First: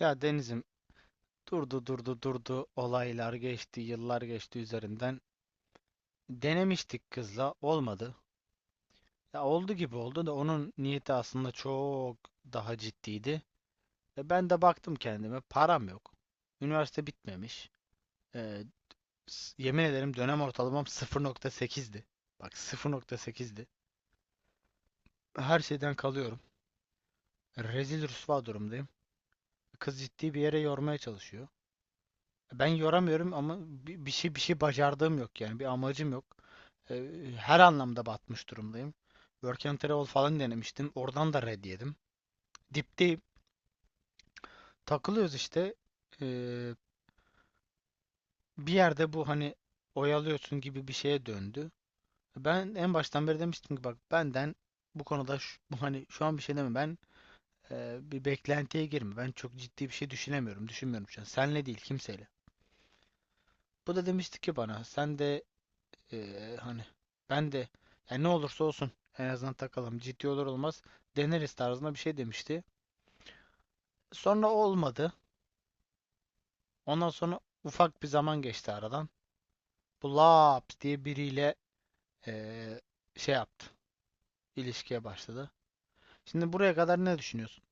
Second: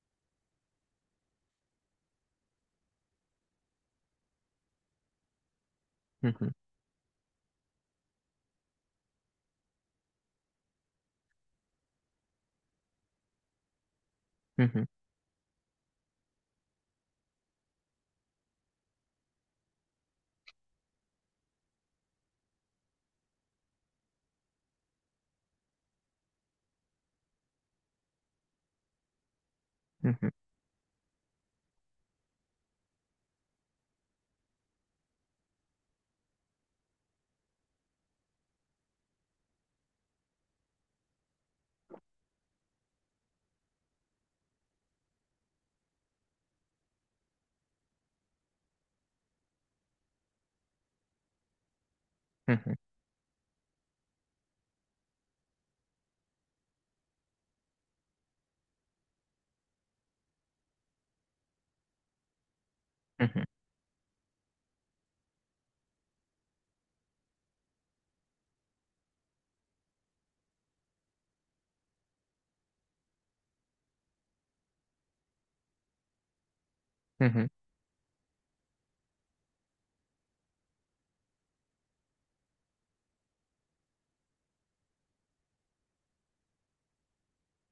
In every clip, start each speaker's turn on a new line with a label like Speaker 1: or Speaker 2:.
Speaker 1: Ya Deniz'im durdu olaylar geçti, yıllar geçti üzerinden,
Speaker 2: Hı hı,
Speaker 1: denemiştik, kızla olmadı. Ya oldu gibi oldu da onun niyeti aslında çok daha ciddiydi. E ben de
Speaker 2: hı hı,
Speaker 1: baktım kendime, param yok. Üniversite bitmemiş. E, Yemin ederim dönem ortalamam 0.8'di. Bak 0.8'di. Her şeyden kalıyorum. Rezil rüsva durumdayım. Kız
Speaker 2: hı hı,
Speaker 1: ciddi bir yere yormaya çalışıyor. Ben yoramıyorum ama bir şey bacardığım yok, yani bir amacım yok. Ee, Her anlamda batmış durumdayım. Work and Travel falan denemiştim. Oradan da red yedim. Dipteyim. Takılıyoruz işte. Ee, Bir yerde bu, hani, oyalıyorsun gibi bir şeye döndü.
Speaker 2: hı hı,
Speaker 1: Ben en baştan beri demiştim ki, bak, benden bu konuda bu, hani, şu an bir şey deme, bir beklentiye girme. Ben çok ciddi bir şey düşünemiyorum. Düşünmüyorum şu an. Senle değil, kimseyle.
Speaker 2: hı hı,
Speaker 1: Bu da demişti ki bana, sen de, hani, ben de, yani ne olursa olsun en azından takalım. Ciddi olur olmaz deneriz tarzında bir şey demişti. Sonra olmadı. Ondan
Speaker 2: hı
Speaker 1: sonra
Speaker 2: hı.
Speaker 1: ufak bir zaman geçti aradan. Bu Laps diye biriyle ee, şey yaptı, ilişkiye başladı. Şimdi buraya kadar ne düşünüyorsun?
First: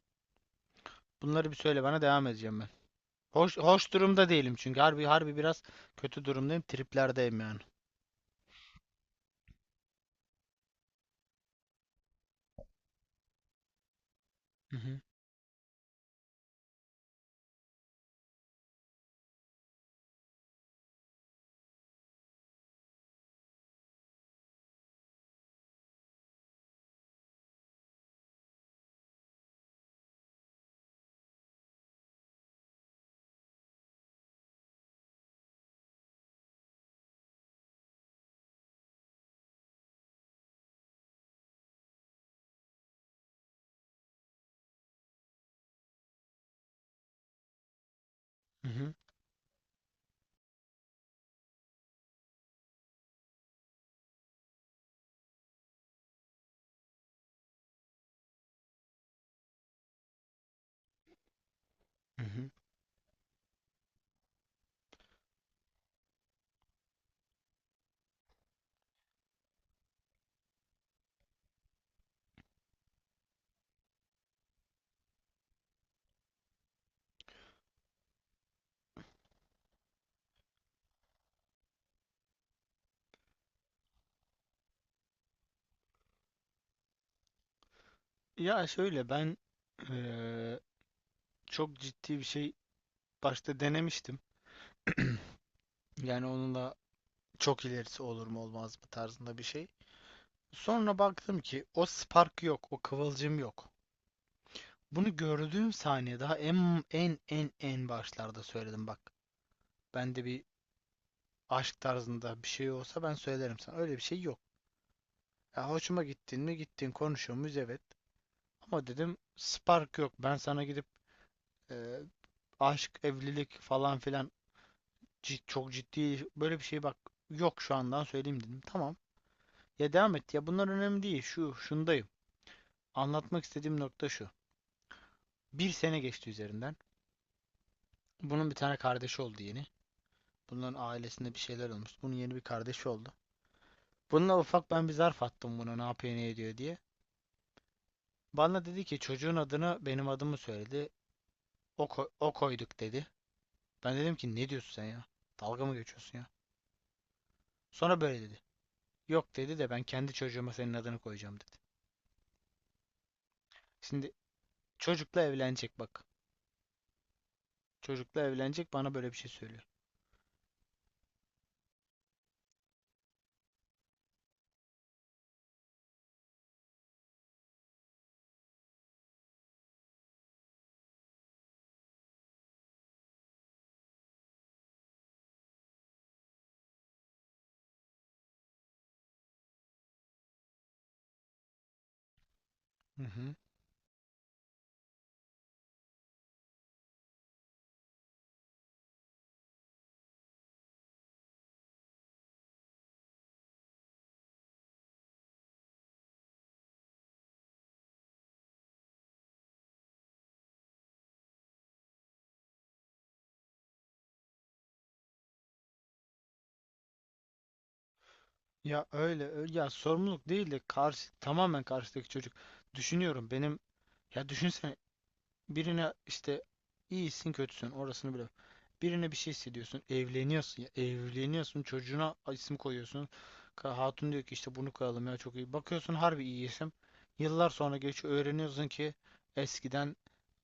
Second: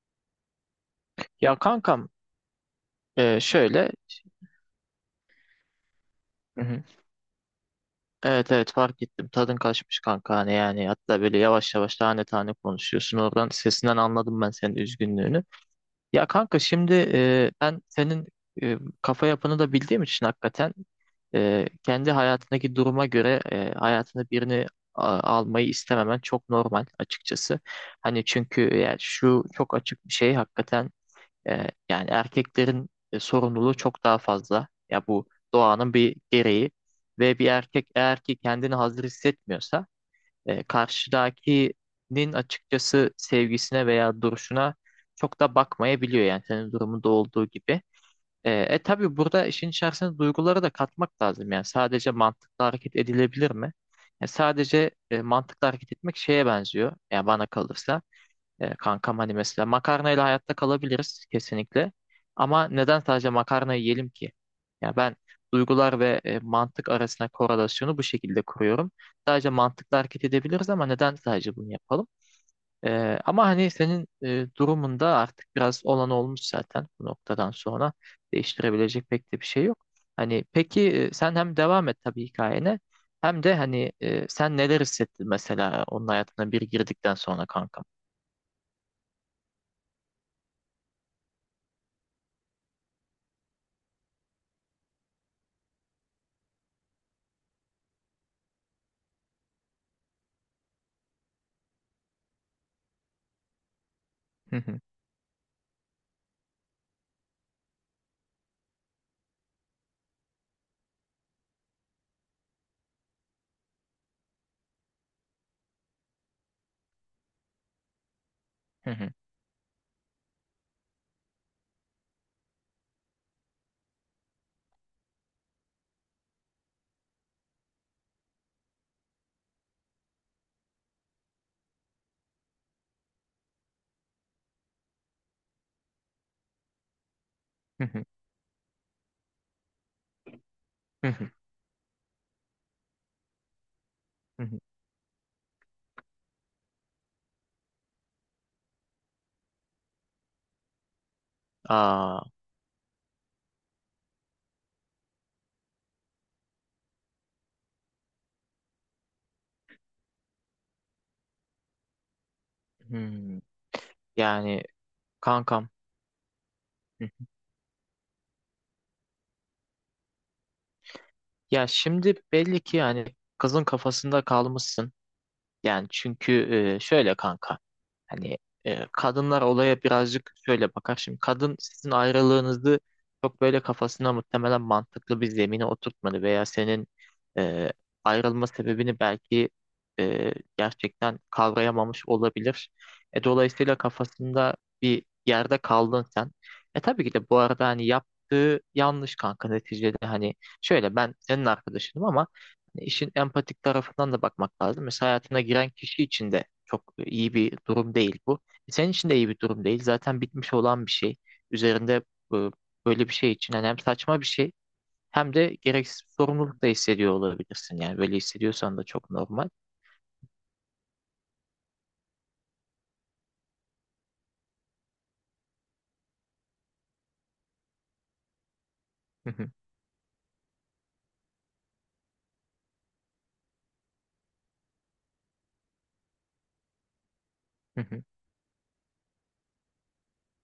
Speaker 1: Bunları bir
Speaker 2: Ya
Speaker 1: söyle, bana
Speaker 2: kankam,
Speaker 1: devam edeceğim ben. Hoş,
Speaker 2: şöyle.
Speaker 1: hoş durumda değilim çünkü harbi harbi biraz kötü
Speaker 2: Hı
Speaker 1: durumdayım.
Speaker 2: hı.
Speaker 1: Triplerdeyim yani.
Speaker 2: Evet, evet, fark ettim tadın kaçmış kanka, hani yani hatta böyle yavaş yavaş tane tane konuşuyorsun, oradan sesinden anladım ben senin
Speaker 1: Hı hı,
Speaker 2: üzgünlüğünü. Ya kanka şimdi ben senin kafa yapını da bildiğim için hakikaten kendi hayatındaki duruma göre hayatına birini almayı istememen çok normal açıkçası. Hani çünkü yani şu çok açık bir şey hakikaten. Yani erkeklerin sorumluluğu çok daha fazla. Ya bu doğanın bir gereği ve bir erkek eğer ki kendini hazır hissetmiyorsa karşıdakinin açıkçası sevgisine veya duruşuna çok da bakmayabiliyor, yani senin durumunda olduğu gibi. E,
Speaker 1: hı
Speaker 2: e
Speaker 1: hı,
Speaker 2: tabii burada işin içerisine duyguları da katmak lazım, yani sadece mantıkla hareket edilebilir mi? Yani sadece mantıklı hareket etmek şeye benziyor, yani bana kalırsa. E, kankam hani mesela makarnayla hayatta kalabiliriz kesinlikle.
Speaker 1: hı hı.
Speaker 2: Ama neden sadece makarna yiyelim ki? Ya ben duygular ve mantık arasında korelasyonu bu şekilde kuruyorum. Sadece mantıkla hareket edebiliriz, ama neden sadece bunu yapalım? E, ama hani senin durumunda artık biraz olan olmuş zaten, bu noktadan sonra değiştirebilecek pek de bir şey yok. Hani peki sen hem devam et tabii hikayene, hem de hani sen neler hissettin mesela onun hayatına bir girdikten sonra kanka?
Speaker 1: Ya şöyle, ben ee, çok ciddi bir şey başta denemiştim. Yani onun da çok ilerisi olur mu olmaz mı tarzında bir şey. Sonra baktım ki o spark yok, o kıvılcım yok.
Speaker 2: Hı hı,
Speaker 1: Bunu gördüğüm saniye, daha en başlarda söyledim, bak. Bende bir aşk tarzında bir şey olsa ben söylerim sana. Öyle bir şey yok. Ya hoşuma gittin mi, gittin. Konuşuyor muyuz, evet. Ama
Speaker 2: hı hı,
Speaker 1: dedim spark yok. Ben sana gidip e, aşk, evlilik falan filan, çok ciddi böyle bir şey, bak, yok, şu andan söyleyeyim dedim. Tamam. Ya devam et, ya bunlar önemli değil. Şu şundayım. Anlatmak istediğim nokta şu. Bir sene geçti üzerinden.
Speaker 2: hı hı,
Speaker 1: Bunun bir tane kardeşi oldu yeni. Bunların
Speaker 2: hı hı,
Speaker 1: ailesinde bir şeyler olmuş. Bunun yeni bir kardeşi oldu. Bununla
Speaker 2: hı hı.
Speaker 1: ufak ben bir zarf attım buna, ne yapıyor ne ediyor diye. Bana dedi ki çocuğun adını, benim adımı söyledi. O,
Speaker 2: Aa,
Speaker 1: o koyduk dedi. Ben dedim ki ne diyorsun sen ya? Dalga mı geçiyorsun ya? Sonra böyle dedi. Yok dedi, de ben kendi çocuğuma senin adını koyacağım dedi.
Speaker 2: hmm.
Speaker 1: Şimdi
Speaker 2: Yani
Speaker 1: çocukla
Speaker 2: kankam.
Speaker 1: evlenecek, bak.
Speaker 2: Hı.
Speaker 1: Çocukla evlenecek, bana böyle bir şey söylüyor.
Speaker 2: Ya şimdi belli ki yani kızın kafasında kalmışsın. Yani çünkü şöyle kanka, hani kadınlar olaya birazcık şöyle bakar. Şimdi kadın sizin ayrılığınızı çok böyle kafasına muhtemelen mantıklı bir zemine oturtmadı, veya senin e, ayrılma sebebini belki gerçekten kavrayamamış olabilir.
Speaker 1: Hı
Speaker 2: E,
Speaker 1: hı.
Speaker 2: dolayısıyla kafasında bir yerde kaldın sen. E, tabii ki de bu arada hani yaptığı yanlış kanka, neticede hani şöyle, ben senin arkadaşınım ama İşin empatik tarafından da bakmak lazım. Mesela hayatına giren kişi için de çok iyi bir durum değil bu. E, senin için de iyi bir durum değil. Zaten bitmiş olan bir şey. Üzerinde e, böyle bir şey için yani hem saçma bir şey, hem de gereksiz bir sorumluluk da hissediyor olabilirsin. Yani böyle hissediyorsan da
Speaker 1: Ya
Speaker 2: çok
Speaker 1: öyle,
Speaker 2: normal.
Speaker 1: öyle, ya sorumluluk değil de karşı, tamamen karşıdaki çocuk. Düşünüyorum, benim, ya düşünsene, birine işte iyisin kötüsün orasını bile. Birine bir
Speaker 2: Hı
Speaker 1: şey
Speaker 2: hı,
Speaker 1: hissediyorsun, evleniyorsun, ya evleniyorsun, çocuğuna isim koyuyorsun. Hatun diyor ki işte bunu koyalım, ya çok iyi. Bakıyorsun, harbi iyi isim. Yıllar sonra
Speaker 2: hı hı.
Speaker 1: geçiyor öğreniyorsun ki eskiden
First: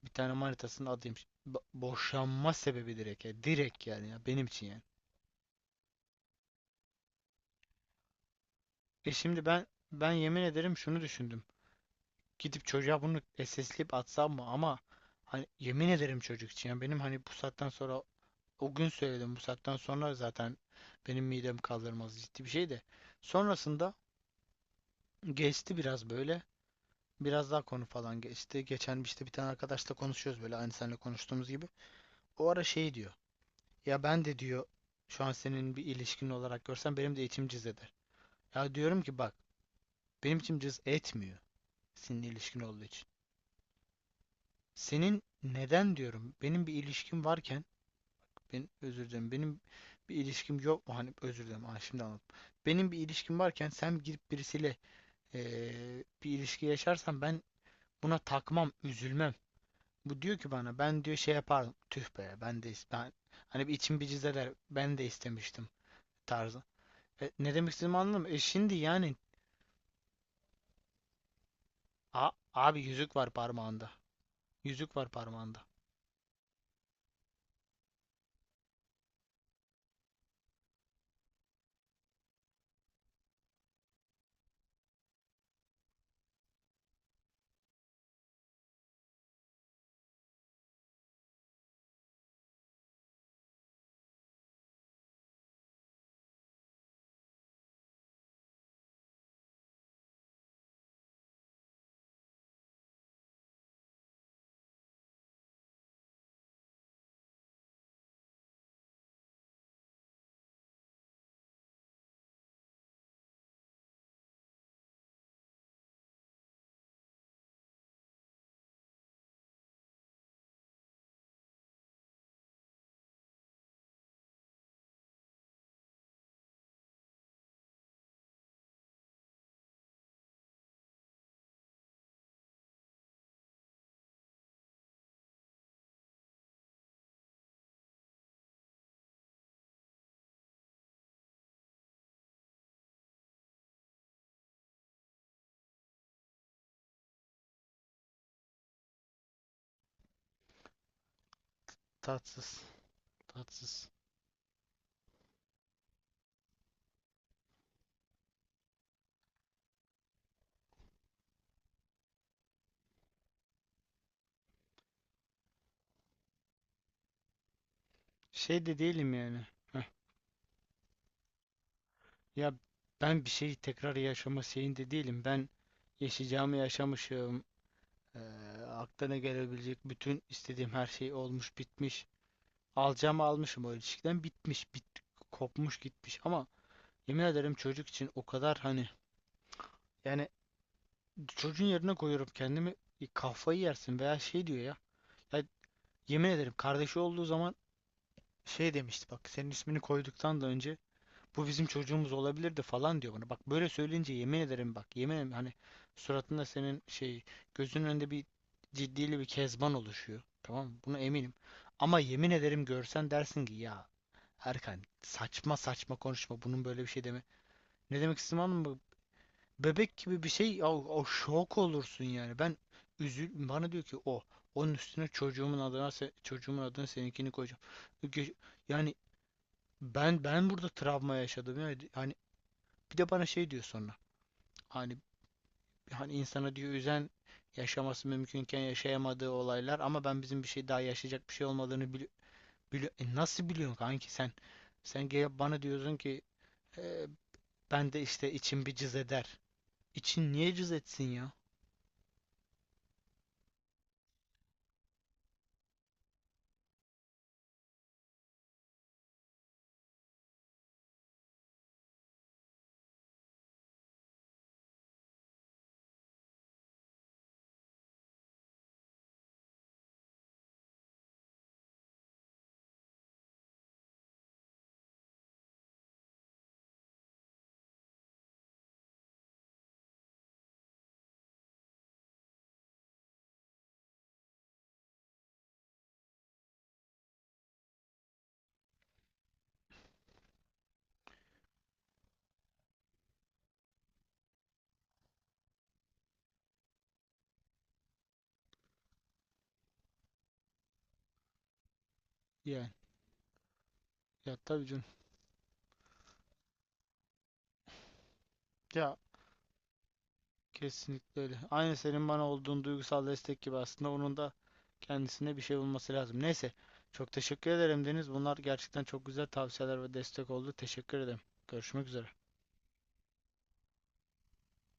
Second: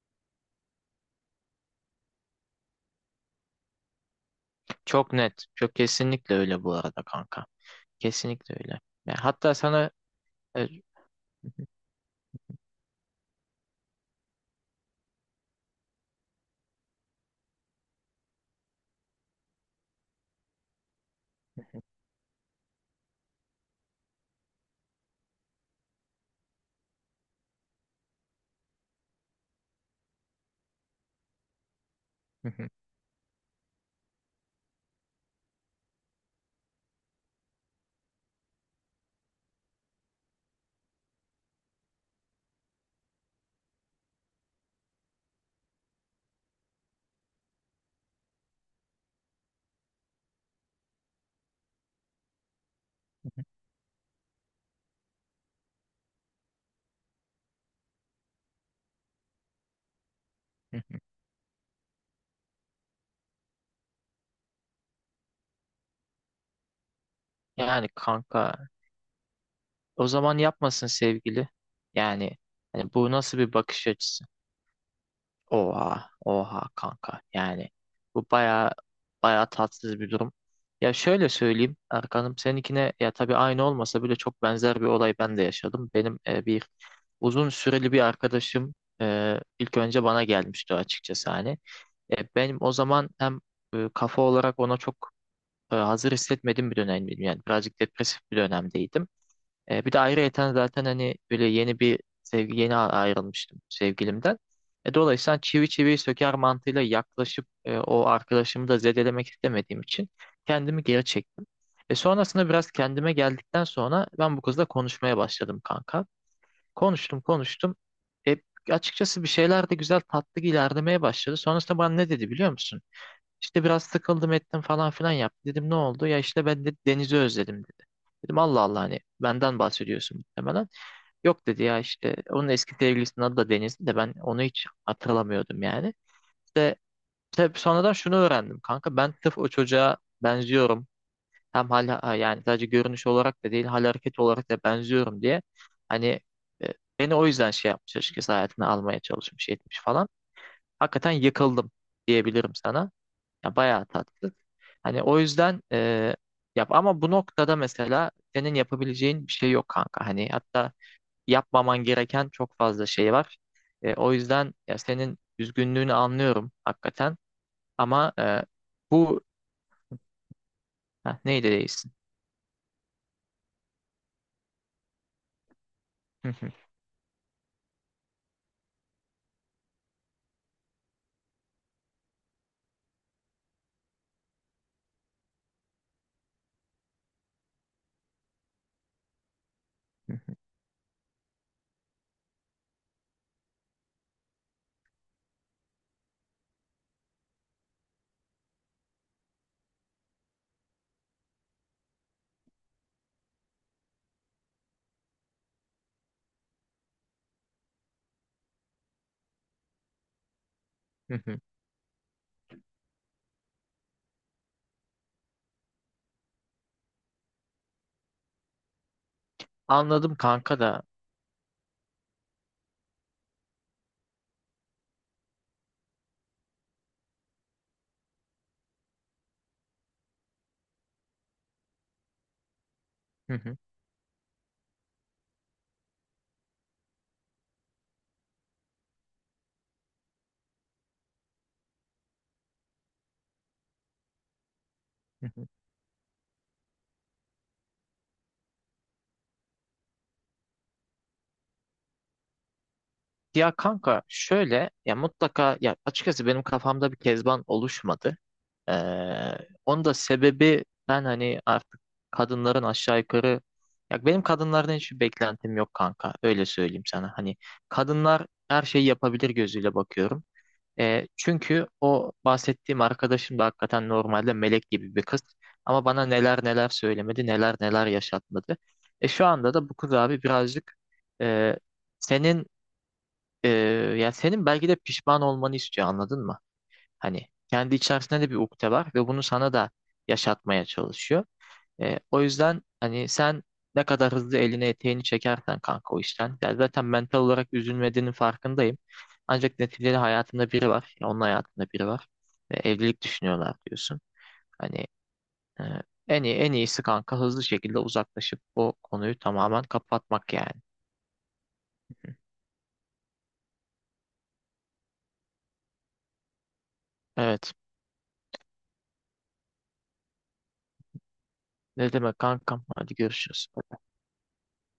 Speaker 1: bir tane manitasının adıymış. Boşanma sebebi direkt, ya direkt yani, ya benim için yani.
Speaker 2: Çok net. Çok, kesinlikle öyle bu arada kanka. Kesinlikle öyle.
Speaker 1: E
Speaker 2: Yani
Speaker 1: şimdi
Speaker 2: hatta
Speaker 1: ben
Speaker 2: sana
Speaker 1: ben yemin
Speaker 2: e,
Speaker 1: ederim şunu düşündüm. Gidip çocuğa bunu SS'leyip atsam mı? Ama hani, yemin ederim çocuk için. Ya benim, hani, bu saatten sonra, o gün söyledim, bu saatten sonra zaten benim midem kaldırmaz ciddi bir şey de. Sonrasında geçti biraz böyle. Biraz daha konu falan geçti. Geçen işte bir tane arkadaşla konuşuyoruz böyle, aynı seninle konuştuğumuz gibi. O
Speaker 2: hı
Speaker 1: ara
Speaker 2: hı,
Speaker 1: şey diyor. Ya ben de diyor, şu an senin bir ilişkin olarak görsem benim de içim cız eder. Ya diyorum ki bak, benim içim cız etmiyor seninle ilişkin olduğu için. Senin neden, diyorum? Benim bir ilişkim varken, ben özür dilerim, benim bir ilişkim yok mu? Hani, özür dilerim. Ha, şimdi anladım. Benim bir ilişkim varken sen girip birisiyle bir ilişki yaşarsan ben buna takmam, üzülmem. Bu diyor ki
Speaker 2: hı
Speaker 1: bana,
Speaker 2: hı.
Speaker 1: ben diyor şey yapardım. Tüh be, ben de ben, hani, bir içim bir cız, ben de istemiştim tarzı. E, ne demek
Speaker 2: Yani
Speaker 1: istediğimi anladın mı? E
Speaker 2: kanka,
Speaker 1: şimdi yani
Speaker 2: o zaman yapmasın sevgili. Yani
Speaker 1: abi,
Speaker 2: hani bu
Speaker 1: yüzük var
Speaker 2: nasıl bir bakış
Speaker 1: parmağında.
Speaker 2: açısı?
Speaker 1: Yüzük var parmağında.
Speaker 2: Oha, oha kanka. Yani bu baya baya tatsız bir durum. Ya şöyle söyleyeyim Erkan'ım, seninkine ya tabii aynı olmasa bile çok benzer bir olay ben de yaşadım. Benim bir uzun süreli bir arkadaşım ilk önce bana gelmişti açıkçası hani. E, benim o zaman hem kafa olarak ona çok hazır hissetmediğim bir dönemdim. Yani birazcık depresif bir dönemdeydim. E, bir de ayrıyeten zaten hani böyle yeni bir sevgi yeni ayrılmıştım sevgilimden. E, dolayısıyla hani çivi çiviyi söker mantığıyla yaklaşıp o arkadaşımı da zedelemek istemediğim için kendimi geri çektim. E, sonrasında biraz kendime geldikten sonra ben bu kızla konuşmaya başladım kanka. Konuştum konuştum. E, açıkçası bir şeyler de güzel tatlı ilerlemeye başladı. Sonrasında bana ne dedi biliyor musun? İşte biraz sıkıldım ettim falan filan yaptı. Dedim ne oldu? Ya işte ben de denizi özledim dedi. Dedim Allah Allah, hani benden bahsediyorsun muhtemelen. Yok dedi, ya işte onun eski sevgilisinin adı da Deniz'di de, ben onu hiç hatırlamıyordum yani. Tabii sonradan şunu öğrendim kanka, ben tıf o çocuğa benziyorum. Hem yani sadece görünüş olarak da değil, hal hareket olarak da benziyorum diye. Hani e, beni o yüzden şey yapmış açıkçası, hayatına almaya çalışmış etmiş falan. Hakikaten yıkıldım diyebilirim
Speaker 1: Tatsız.
Speaker 2: sana. Ya bayağı
Speaker 1: Tatsız.
Speaker 2: tatlı. Hani o yüzden yap, ama bu noktada mesela senin yapabileceğin bir şey yok kanka. Hani hatta yapmaman gereken çok fazla şey var. E, o yüzden ya senin üzgünlüğünü anlıyorum hakikaten. Ama e,
Speaker 1: Şey de değilim
Speaker 2: bu
Speaker 1: yani. Heh.
Speaker 2: ha, neydi değilsin?
Speaker 1: Ya ben bir şeyi tekrar yaşama şeyinde değilim. Ben yaşayacağımı yaşamışım. Ee, Aklına gelebilecek bütün istediğim her şey olmuş bitmiş. Alacağımı almışım o ilişkiden, bitmiş, bit, kopmuş gitmiş, ama yemin ederim çocuk için o kadar, hani, yani, çocuğun yerine koyuyorum kendimi. E, kafayı yersin veya şey diyor ya. Ya yemin ederim kardeşi olduğu zaman şey demişti, bak, senin ismini koyduktan da önce, bu bizim çocuğumuz olabilirdi falan diyor bana. Bak böyle söyleyince, yemin ederim, bak yemin ederim, hani, suratında senin, şey, gözünün önünde bir ciddili bir kezban oluşuyor. Tamam mı? Buna eminim. Ama yemin ederim görsen dersin ki ya Erkan, saçma saçma konuşma, bunun böyle bir şey deme. Ne demek istedim, anladın mı? Bebek
Speaker 2: Anladım
Speaker 1: gibi bir
Speaker 2: kanka
Speaker 1: şey o,
Speaker 2: da.
Speaker 1: o şok olursun yani. Ben üzül, bana diyor ki o, onun üstüne çocuğumun adına, çocuğumun adına seninkini koyacağım. Ge- Yani ben burada travma yaşadım yani. Hani bir de bana
Speaker 2: Hı
Speaker 1: şey
Speaker 2: hı,
Speaker 1: diyor sonra. Hani, hani insana diyor, üzen yaşaması mümkünken yaşayamadığı olaylar, ama ben bizim bir şey daha yaşayacak bir şey olmadığını bili, E nasıl biliyorsun kanki sen? Sen
Speaker 2: hı
Speaker 1: gelip
Speaker 2: hı.
Speaker 1: bana diyorsun ki "E, ben de işte içim bir cız eder." İçin niye cız etsin ya?
Speaker 2: Ya kanka şöyle, ya mutlaka, ya açıkçası benim kafamda bir kezban oluşmadı. Ee, Onun da sebebi, ben hani artık kadınların aşağı yukarı, ya benim kadınlardan hiçbir beklentim yok kanka, öyle söyleyeyim sana. Hani kadınlar her şeyi yapabilir gözüyle bakıyorum. Çünkü o bahsettiğim arkadaşım da hakikaten normalde melek gibi bir kız. Ama bana neler neler söylemedi, neler neler yaşatmadı. E, şu anda da bu kız abi birazcık e, senin e, ya senin belki de pişman olmanı istiyor, anladın mı? Hani kendi içerisinde de bir ukde var ve bunu sana da yaşatmaya çalışıyor. E, o yüzden hani sen ne kadar hızlı eline eteğini çekersen kanka o işten. Ya zaten mental olarak üzülmediğinin farkındayım. Ancak neticede hayatında biri var. Ya onun hayatında biri var. Ve
Speaker 1: Yani
Speaker 2: evlilik düşünüyorlar diyorsun.
Speaker 1: ya tabii canım.
Speaker 2: Hani e, en iyi, en iyisi kanka hızlı şekilde uzaklaşıp o
Speaker 1: Ya
Speaker 2: konuyu tamamen kapatmak yani.
Speaker 1: kesinlikle öyle. Aynı senin bana olduğun duygusal destek gibi, aslında onun da kendisine bir şey bulması lazım. Neyse. Çok teşekkür
Speaker 2: Evet.
Speaker 1: ederim Deniz. Bunlar gerçekten çok güzel tavsiyeler ve destek oldu. Teşekkür ederim. Görüşmek
Speaker 2: Ne
Speaker 1: üzere.
Speaker 2: demek kankam? Hadi görüşürüz.